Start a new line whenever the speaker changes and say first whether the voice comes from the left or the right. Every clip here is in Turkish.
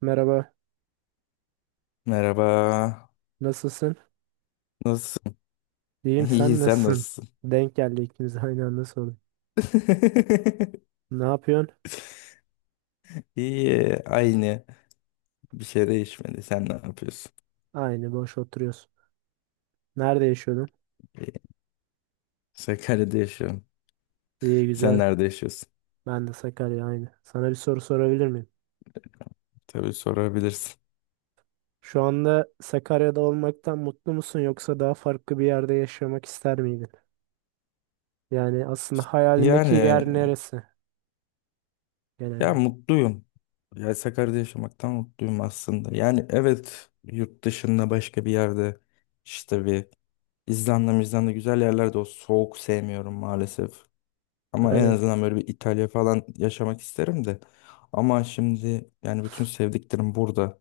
right: Merhaba,
left: Merhaba.
right: nasılsın?
left: Nasılsın?
right: İyiyim,
left: İyi,
right: sen
left: sen
right: nasılsın?
left: nasılsın?
right: Denk geldi ikimiz de aynı anda sorduk. Ne yapıyorsun?
left: İyi, aynı. Bir şey değişmedi. Sen ne yapıyorsun?
right: Aynı, boş oturuyorsun. Nerede yaşıyordun?
left: İyi. Sakarya'da yaşıyorum.
right: İyi,
left: Sen
right: güzel.
left: nerede yaşıyorsun?
right: Ben de Sakarya, aynı. Sana bir soru sorabilir miyim?
left: Tabii sorabilirsin.
right: Şu anda Sakarya'da olmaktan mutlu musun yoksa daha farklı bir yerde yaşamak ister miydin? Yani aslında hayalindeki
left: Yani,
right: yer neresi genel
left: ya
right: olarak?
left: mutluyum. Ya Sakarya'da yaşamaktan mutluyum aslında. Yani evet, yurt dışında başka bir yerde, işte bir, İzlanda, İzlanda güzel yerlerde. O soğuk sevmiyorum maalesef. Ama en
right: Aynen.
left: azından böyle bir İtalya falan yaşamak isterim de. Ama şimdi yani bütün sevdiklerim burada.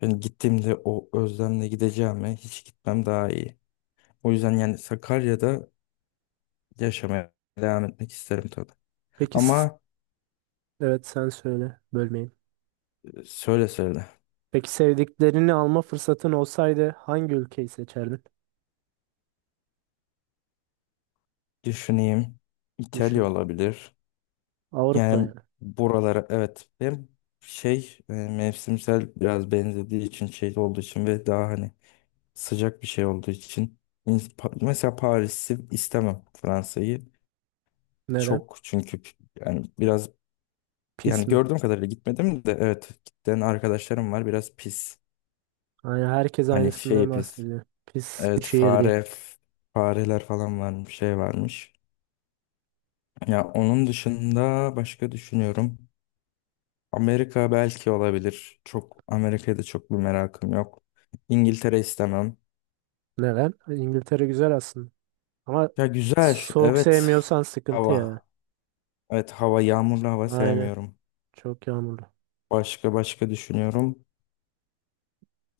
left: Yani gittiğimde o özlemle gideceğime hiç gitmem daha iyi. O yüzden yani Sakarya'da yaşamaya devam etmek isterim tabii.
right: Peki,
left: Ama
right: evet sen söyle, bölmeyeyim.
left: söyle, söyle.
right: Peki sevdiklerini alma fırsatın olsaydı hangi ülkeyi seçerdin?
left: Düşüneyim. İtalya
right: Düşün.
left: olabilir.
right: Avrupa
left: Yani
right: yani.
left: buralara, evet. Hem şey, mevsimsel biraz benzediği için, şey olduğu için ve daha hani sıcak bir şey olduğu için, mesela Paris'i istemem, Fransa'yı
right: Neden?
left: çok, çünkü yani biraz,
right: Pis
left: yani
right: mi?
left: gördüğüm kadarıyla gitmedim de, evet, giden arkadaşlarım var, biraz pis.
right: Yani herkes
left: Hani
right: aynısından
left: şey pis,
right: bahsediyor. Pis bir
left: evet,
right: şehir değil.
left: fareler falan varmış, şey varmış. Ya onun dışında başka düşünüyorum, Amerika belki olabilir, çok Amerika'ya da çok bir merakım yok. İngiltere istemem.
right: Neden? İngiltere güzel aslında. Ama
left: Ya güzel,
right: soğuk
left: evet,
right: sevmiyorsan sıkıntı ya.
left: hava, evet, hava yağmurlu, hava
right: Aynen.
left: sevmiyorum.
right: Çok yağmurlu.
left: Başka başka düşünüyorum.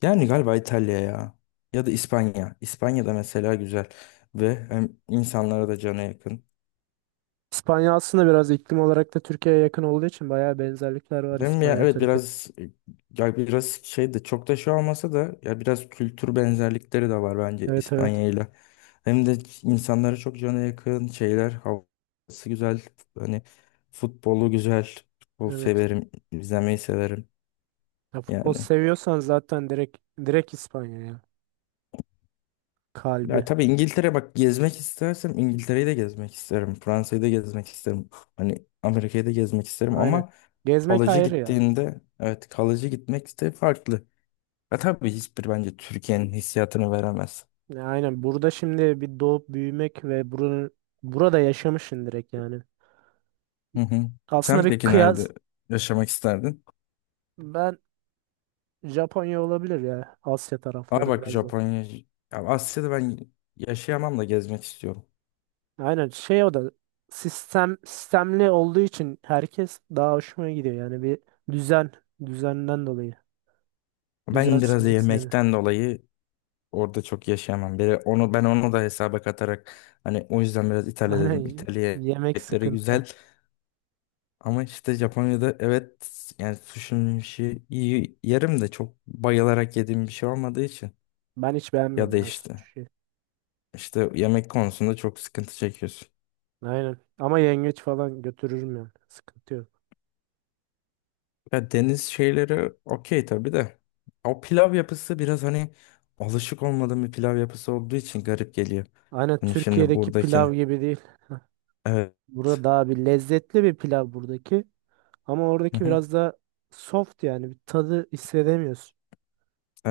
left: Yani galiba İtalya ya. Ya da İspanya. İspanya'da mesela güzel. Ve hem insanlara da cana yakın.
right: İspanya aslında biraz iklim olarak da Türkiye'ye yakın olduğu için bayağı benzerlikler var
left: Hem, ya
right: İspanya
left: evet
right: Türkiye.
left: biraz, ya biraz şey de, çok da şey olmasa da, ya biraz kültür benzerlikleri de var bence
right: Evet evet.
left: İspanya ile. Hem de insanlara çok cana yakın, şeyler, havası güzel. Hani, futbolu güzel. Futbol
right: Evet.
left: severim, izlemeyi severim
right: Ya futbol
left: yani.
right: seviyorsan zaten direkt İspanya ya.
left: Ya
right: Kalbi.
left: tabii İngiltere, bak gezmek istersem İngiltere'yi de gezmek isterim. Fransa'yı da gezmek isterim. Hani Amerika'yı da gezmek isterim
right: Aynen.
left: ama
right: Gezmek
left: kalıcı
right: ayrı ya.
left: gittiğinde, evet, kalıcı gitmek de farklı. Ya tabii hiçbir, bence Türkiye'nin hissiyatını veremez.
right: Ya aynen. Burada şimdi bir doğup büyümek ve buranın burada yaşamışsın direkt yani.
left: Hı hı.
right: Aslında
left: Sen
right: bir
left: peki
right: kıyas
left: nerede yaşamak isterdin?
right: ben Japonya olabilir ya. Asya
left: Abi
right: tarafları
left: bak
right: biraz da.
left: Japonya, ya Asya'da ben yaşayamam da gezmek istiyorum.
right: Aynen şey o da sistemli olduğu için herkes daha hoşuma gidiyor. Yani bir düzen düzenden dolayı.
left: Ben biraz da
right: Düzensizlik sevmiyorum.
left: yemekten dolayı orada çok yaşayamam. Bir, onu, ben onu da hesaba katarak, hani o yüzden biraz İtalya
right: Aynen
left: dedim.
right: y-
left: İtalya
right: yemek
left: yemekleri
right: sıkıntı.
left: güzel ama işte Japonya'da, evet, yani sushi'nin işi iyi yerim de çok bayılarak yediğim bir şey olmadığı için,
right: Ben hiç
left: ya
right: beğenmiyorum
left: da
right: ya
left: işte
right: suşi.
left: işte yemek konusunda çok sıkıntı çekiyorsun.
right: Aynen. Ama yengeç falan götürürüm yani. Sıkıntı yok.
left: Ya deniz şeyleri okey tabii de, o pilav yapısı biraz hani, alışık olmadığım bir pilav yapısı olduğu için garip geliyor.
right: Aynen
left: Hani şimdi
right: Türkiye'deki pilav
left: buradakini,
right: gibi değil.
left: evet.
right: Burada daha bir lezzetli bir pilav buradaki. Ama oradaki biraz da soft, yani bir tadı hissedemiyorsun.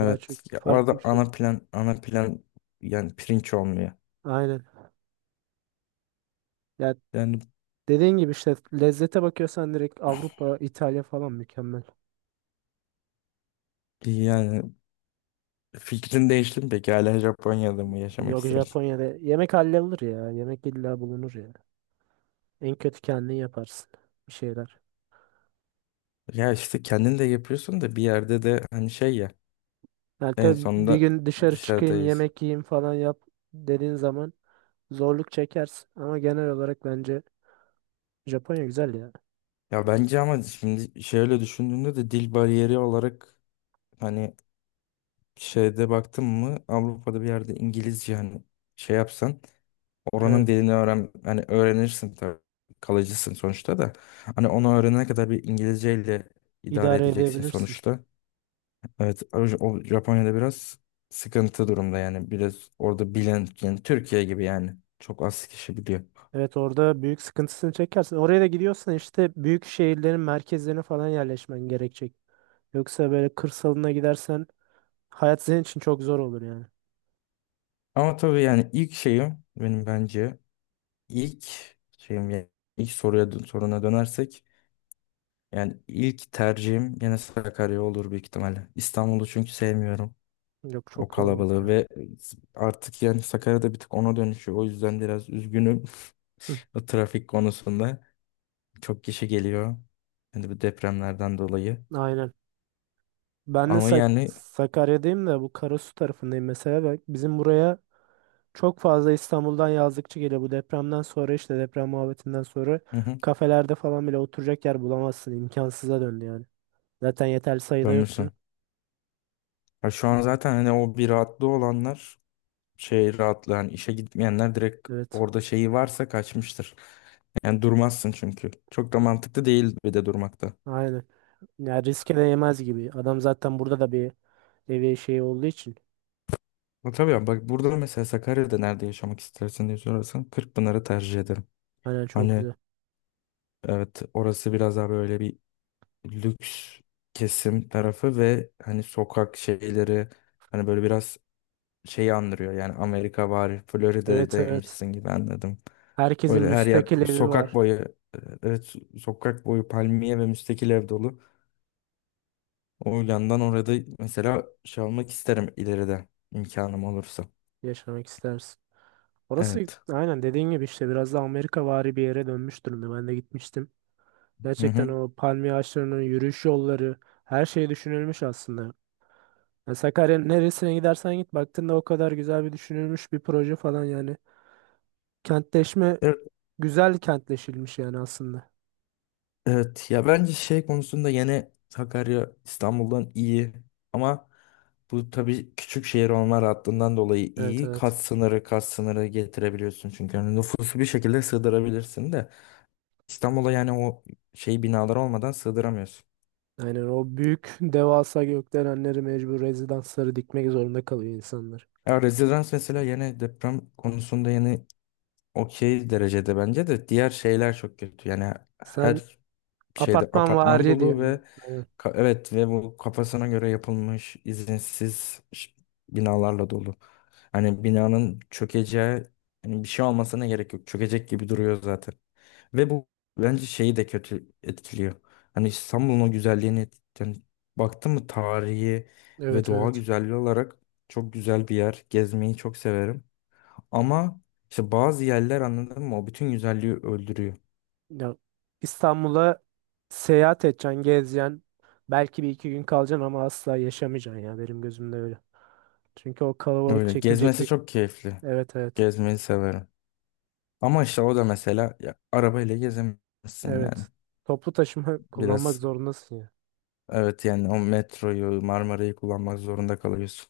right: Daha çok
left: Ya
right: farklı
left: orada
right: bir
left: ana
right: şey.
left: plan, ana plan, yani pirinç olmuyor.
right: Aynen. Ya
left: Yani
right: dediğin gibi işte lezzete bakıyorsan direkt Avrupa, İtalya falan mükemmel.
left: yani fikrin değişti mi peki, hala Japonya'da mı yaşamak
right: Yok,
left: istersin?
right: Japonya'da yemek hallolur ya. Yemek illa bulunur ya. En kötü kendin yaparsın bir şeyler.
left: Ya işte kendin de yapıyorsun da bir yerde de, hani şey ya,
right: Yani
left: en
right: tabii bir
left: sonunda
right: gün dışarı çıkayım
left: dışarıdayız.
right: yemek yiyeyim falan yap dediğin zaman zorluk çekersin. Ama genel olarak bence Japonya güzel ya.
left: Ya bence ama şimdi şöyle düşündüğünde de dil bariyeri olarak, hani şeyde baktın mı, Avrupa'da bir yerde İngilizce, hani şey yapsan, oranın
right: Evet,
left: dilini öğren, hani öğrenirsin tabii. Kalıcısın sonuçta da. Hani onu öğrenene kadar bir İngilizceyle idare
right: idare
left: edeceksin
right: edebilirsin.
left: sonuçta. Evet, o Japonya'da biraz sıkıntı durumda yani. Biraz orada bilen, yani Türkiye gibi yani. Çok az kişi biliyor.
right: Evet, orada büyük sıkıntısını çekersin. Oraya da gidiyorsan işte büyük şehirlerin merkezlerine falan yerleşmen gerekecek. Yoksa böyle kırsalına gidersen hayat senin için çok zor olur yani.
left: Ama tabii yani ilk şeyim, benim bence ilk şeyim, yani ilk soruya, soruna dönersek, yani ilk tercihim gene Sakarya olur büyük ihtimalle. İstanbul'u çünkü sevmiyorum.
right: Yok çok
left: O
right: kalabalık
left: kalabalığı
right: ya.
left: ve, artık yani Sakarya'da bir tık ona dönüşüyor. O yüzden biraz üzgünüm
right: Hı,
left: o trafik konusunda. Çok kişi geliyor. Hani bu depremlerden dolayı.
right: aynen. Ben de
left: Ama yani,
right: Sakarya'dayım da bu Karasu tarafındayım mesela. Bak, bizim buraya çok fazla İstanbul'dan yazlıkçı geliyor. Bu depremden sonra işte deprem muhabbetinden sonra
left: hı hı,
right: kafelerde falan bile oturacak yer bulamazsın. İmkansıza döndü yani. Zaten yeterli sayıda yoktu.
left: dönmüşsün. Ya şu an zaten hani o bir rahatlığı olanlar, şey rahatlığı, hani işe gitmeyenler direkt,
right: Evet.
left: orada şeyi varsa kaçmıştır. Yani durmazsın çünkü. Çok da mantıklı değil bir de durmakta.
right: Aynen. Ya riske değmez gibi. Adam zaten burada da bir evi şey olduğu için.
left: Ama tabii ya, bak burada mesela Sakarya'da nerede yaşamak istersin diye sorarsan, Kırkpınar'ı tercih ederim.
right: Aynen çok
left: Hani,
right: güzel.
left: evet, orası biraz daha böyle bir lüks kesim tarafı ve hani sokak şeyleri, hani böyle biraz şeyi andırıyor. Yani Amerika var,
right: Evet evet.
left: Florida'daymışsın gibi anladım.
right: Herkesin
left: Böyle her yer
right: müstakil evi
left: sokak
right: var.
left: boyu, e, evet, sokak boyu palmiye ve müstakil ev dolu. O yandan orada mesela şey almak isterim ileride imkanım olursa.
right: Yaşamak istersin. Orası
left: Evet.
right: aynen dediğin gibi işte biraz da Amerikavari bir yere dönmüş durumda. Ben de gitmiştim.
left: Hı
right: Gerçekten
left: hı.
right: o palmiye ağaçlarının yürüyüş yolları, her şey düşünülmüş aslında. Ya Sakarya'nın neresine gidersen git, baktığında o kadar güzel bir düşünülmüş bir proje falan yani. Kentleşme
left: Evet.
right: güzel kentleşilmiş yani aslında.
left: Evet ya bence şey konusunda yine Sakarya İstanbul'dan iyi ama bu tabii küçük şehir olma rahatlığından dolayı
right: Evet
left: iyi. Kat
right: evet.
left: sınırı, kat sınırı getirebiliyorsun çünkü hani nüfusu bir şekilde sığdırabilirsin de İstanbul'a, yani o şey binalar olmadan sığdıramıyorsun.
right: Aynen o büyük devasa gökdelenleri, mecbur rezidansları dikmek zorunda kalıyor insanlar.
left: Ya rezidans mesela, yine deprem konusunda yine okey derecede, bence de diğer şeyler çok kötü. Yani
right: Sen
left: her şeyde
right: apartman
left: apartman
right: vari
left: dolu ve,
right: diyorsun. Aynen.
left: evet, ve bu kafasına göre yapılmış izinsiz binalarla dolu. Hani binanın çökeceği, hani bir şey olmasına gerek yok. Çökecek gibi duruyor zaten. Ve bu bence şeyi de kötü etkiliyor. Hani İstanbul'un o güzelliğini yani baktım mı tarihi ve
right: Evet
left: doğa
right: evet.
left: güzelliği olarak çok güzel bir yer. Gezmeyi çok severim. Ama işte bazı yerler, anladın mı? O bütün güzelliği öldürüyor.
right: Ya, İstanbul'a seyahat edeceksin, gezeceksin. Belki bir iki gün kalacaksın ama asla yaşamayacaksın ya, benim gözümde öyle. Çünkü o kalabalık
left: Öyle.
right: çekilecek
left: Gezmesi
right: bir...
left: çok keyifli.
right: Evet evet.
left: Gezmeyi severim. Ama işte o da mesela ya, arabayla gezemezsin yani.
right: Evet. Toplu taşıma kullanmak
left: Biraz,
right: zorundasın ya.
left: evet, yani o metroyu, Marmara'yı kullanmak zorunda kalıyorsun.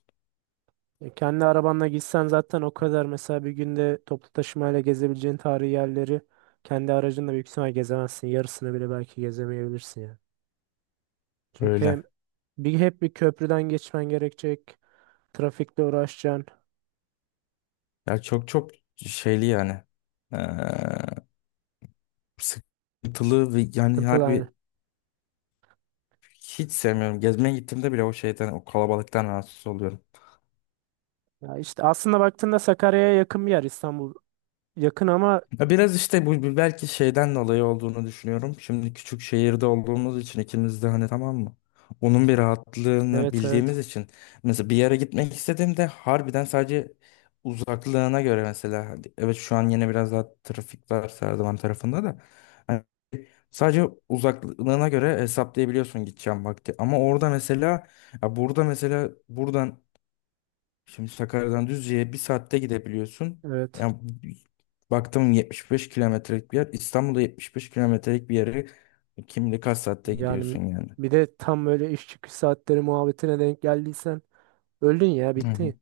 right: E, Kendi arabanla gitsen zaten o kadar mesela bir günde toplu taşımayla gezebileceğin tarihi yerleri kendi aracınla büyük ihtimal gezemezsin. Yarısını bile belki gezemeyebilirsin yani. Çünkü hem
left: Öyle.
right: hep bir köprüden geçmen gerekecek. Trafikle uğraşacaksın.
left: Ya çok çok şeyli yani. Ee, sıkıntılı ve yani
right: Sıkıntılı aynı.
left: harbi hiç sevmiyorum. Gezmeye gittiğimde bile o şeyden, o kalabalıktan rahatsız oluyorum.
right: Ya işte aslında baktığında Sakarya'ya yakın bir yer İstanbul. Yakın ama
left: Ya biraz işte bu belki şeyden dolayı olduğunu düşünüyorum. Şimdi küçük şehirde olduğumuz için ikimiz de hani, tamam mı? Onun bir rahatlığını
right: evet evet
left: bildiğimiz için mesela bir yere gitmek istediğimde harbiden sadece uzaklığına göre, mesela hadi, evet şu an yine biraz daha trafik var Serdivan tarafında da. Hani sadece uzaklığına göre hesaplayabiliyorsun gideceğim vakti. Ama orada mesela, ya burada mesela buradan, şimdi Sakarya'dan Düzce'ye bir saatte gidebiliyorsun.
right: evet.
left: Yani baktım, 75 kilometrelik bir yer. İstanbul'da 75 kilometrelik bir yere kim bilir kaç saatte
right: Yani
left: gidiyorsun yani.
right: bir de tam böyle iş çıkış saatleri muhabbetine denk geldiysen öldün ya,
left: Hı hı.
right: bittin.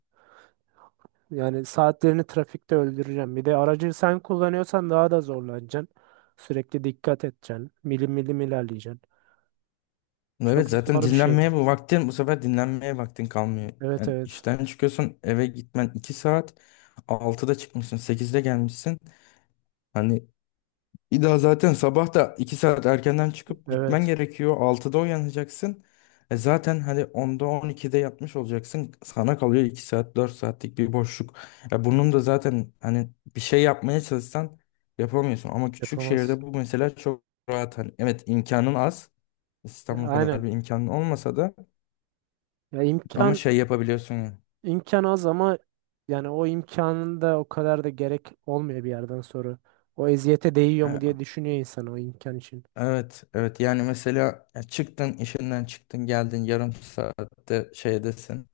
right: Yani saatlerini trafikte öldüreceğim. Bir de aracı sen kullanıyorsan daha da zorlanacaksın. Sürekli dikkat edeceksin. Milim milim ilerleyeceksin. Çok
left: Evet zaten
right: zor bir şey.
left: dinlenmeye bu vaktin bu sefer dinlenmeye vaktin kalmıyor.
right: Evet
left: Yani
right: evet.
left: işten çıkıyorsun, eve gitmen 2 saat. 6'da çıkmışsın, 8'de gelmişsin. Hani bir daha zaten sabah da 2 saat erkenden çıkıp gitmen
right: Evet.
left: gerekiyor. 6'da uyanacaksın. Zaten hani 10'da 12'de yatmış olacaksın. Sana kalıyor 2 saat, 4 saatlik bir boşluk. Ya bunun da zaten hani bir şey yapmaya çalışsan yapamıyorsun. Ama küçük
right: Yapamaz.
left: şehirde bu mesela çok rahat. Hani, evet, imkanın az.
right: E,
left: İstanbul kadar
right: Aynen.
left: bir imkanın olmasa da
right: Ya
left: ama
right: imkan
left: şey yapabiliyorsun ya.
right: imkan az ama yani o imkanın da o kadar da gerek olmuyor bir yerden sonra. O eziyete değiyor mu diye
left: E,
right: düşünüyor insan o imkan için.
left: Evet, evet. Yani mesela ya çıktın, işinden çıktın, geldin, yarım saatte şeydesin.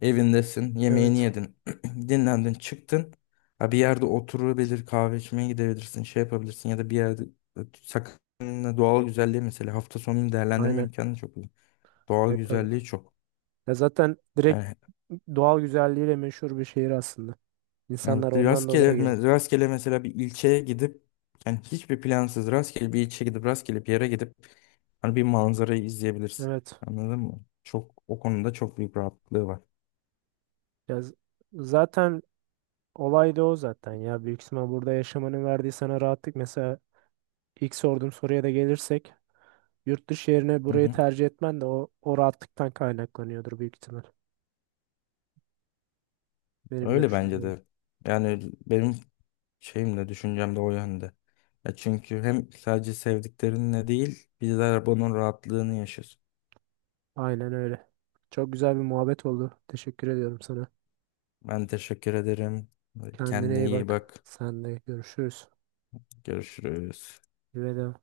left: Evindesin, yemeğini
right: Evet.
left: yedin, dinlendin, çıktın. Ha, bir yerde oturabilir, kahve içmeye gidebilirsin, şey yapabilirsin ya da bir yerde, sakın, doğal güzelliği mesela hafta sonunu değerlendirme
right: Aynen.
left: imkanı çok iyi. Doğal
right: Evet evet.
left: güzelliği çok.
right: Ya zaten direkt
left: Yani,
right: doğal güzelliğiyle meşhur bir şehir aslında.
left: yani
right: İnsanlar ondan
left: rastgele,
right: dolayı geliyor.
left: rastgele mesela bir ilçeye gidip, yani hiçbir plansız rastgele bir ilçeye gidip rastgele bir yere gidip hani bir manzarayı izleyebilirsin.
right: Evet.
left: Anladın mı? Çok o konuda çok büyük rahatlığı
right: Ya zaten olay da o zaten ya. Büyük ihtimal burada yaşamanın verdiği sana rahatlık. Mesela ilk sorduğum soruya da gelirsek yurt dışı yerine burayı
left: var.
right: tercih etmen de o rahatlıktan kaynaklanıyordur büyük ihtimal. Benim
left: Öyle
right: görüşüm
left: bence
right: böyle.
left: de. Yani benim şeyim de düşüncem de o yönde. Ya çünkü hem sadece sevdiklerinle değil, bizler bunun rahatlığını yaşıyoruz.
right: Aynen öyle. Çok güzel bir muhabbet oldu. Teşekkür ediyorum sana.
left: Ben teşekkür ederim.
right: Kendine
left: Kendine
right: iyi
left: iyi
right: bak.
left: bak.
right: Sen de görüşürüz.
left: Görüşürüz.
right: Veda.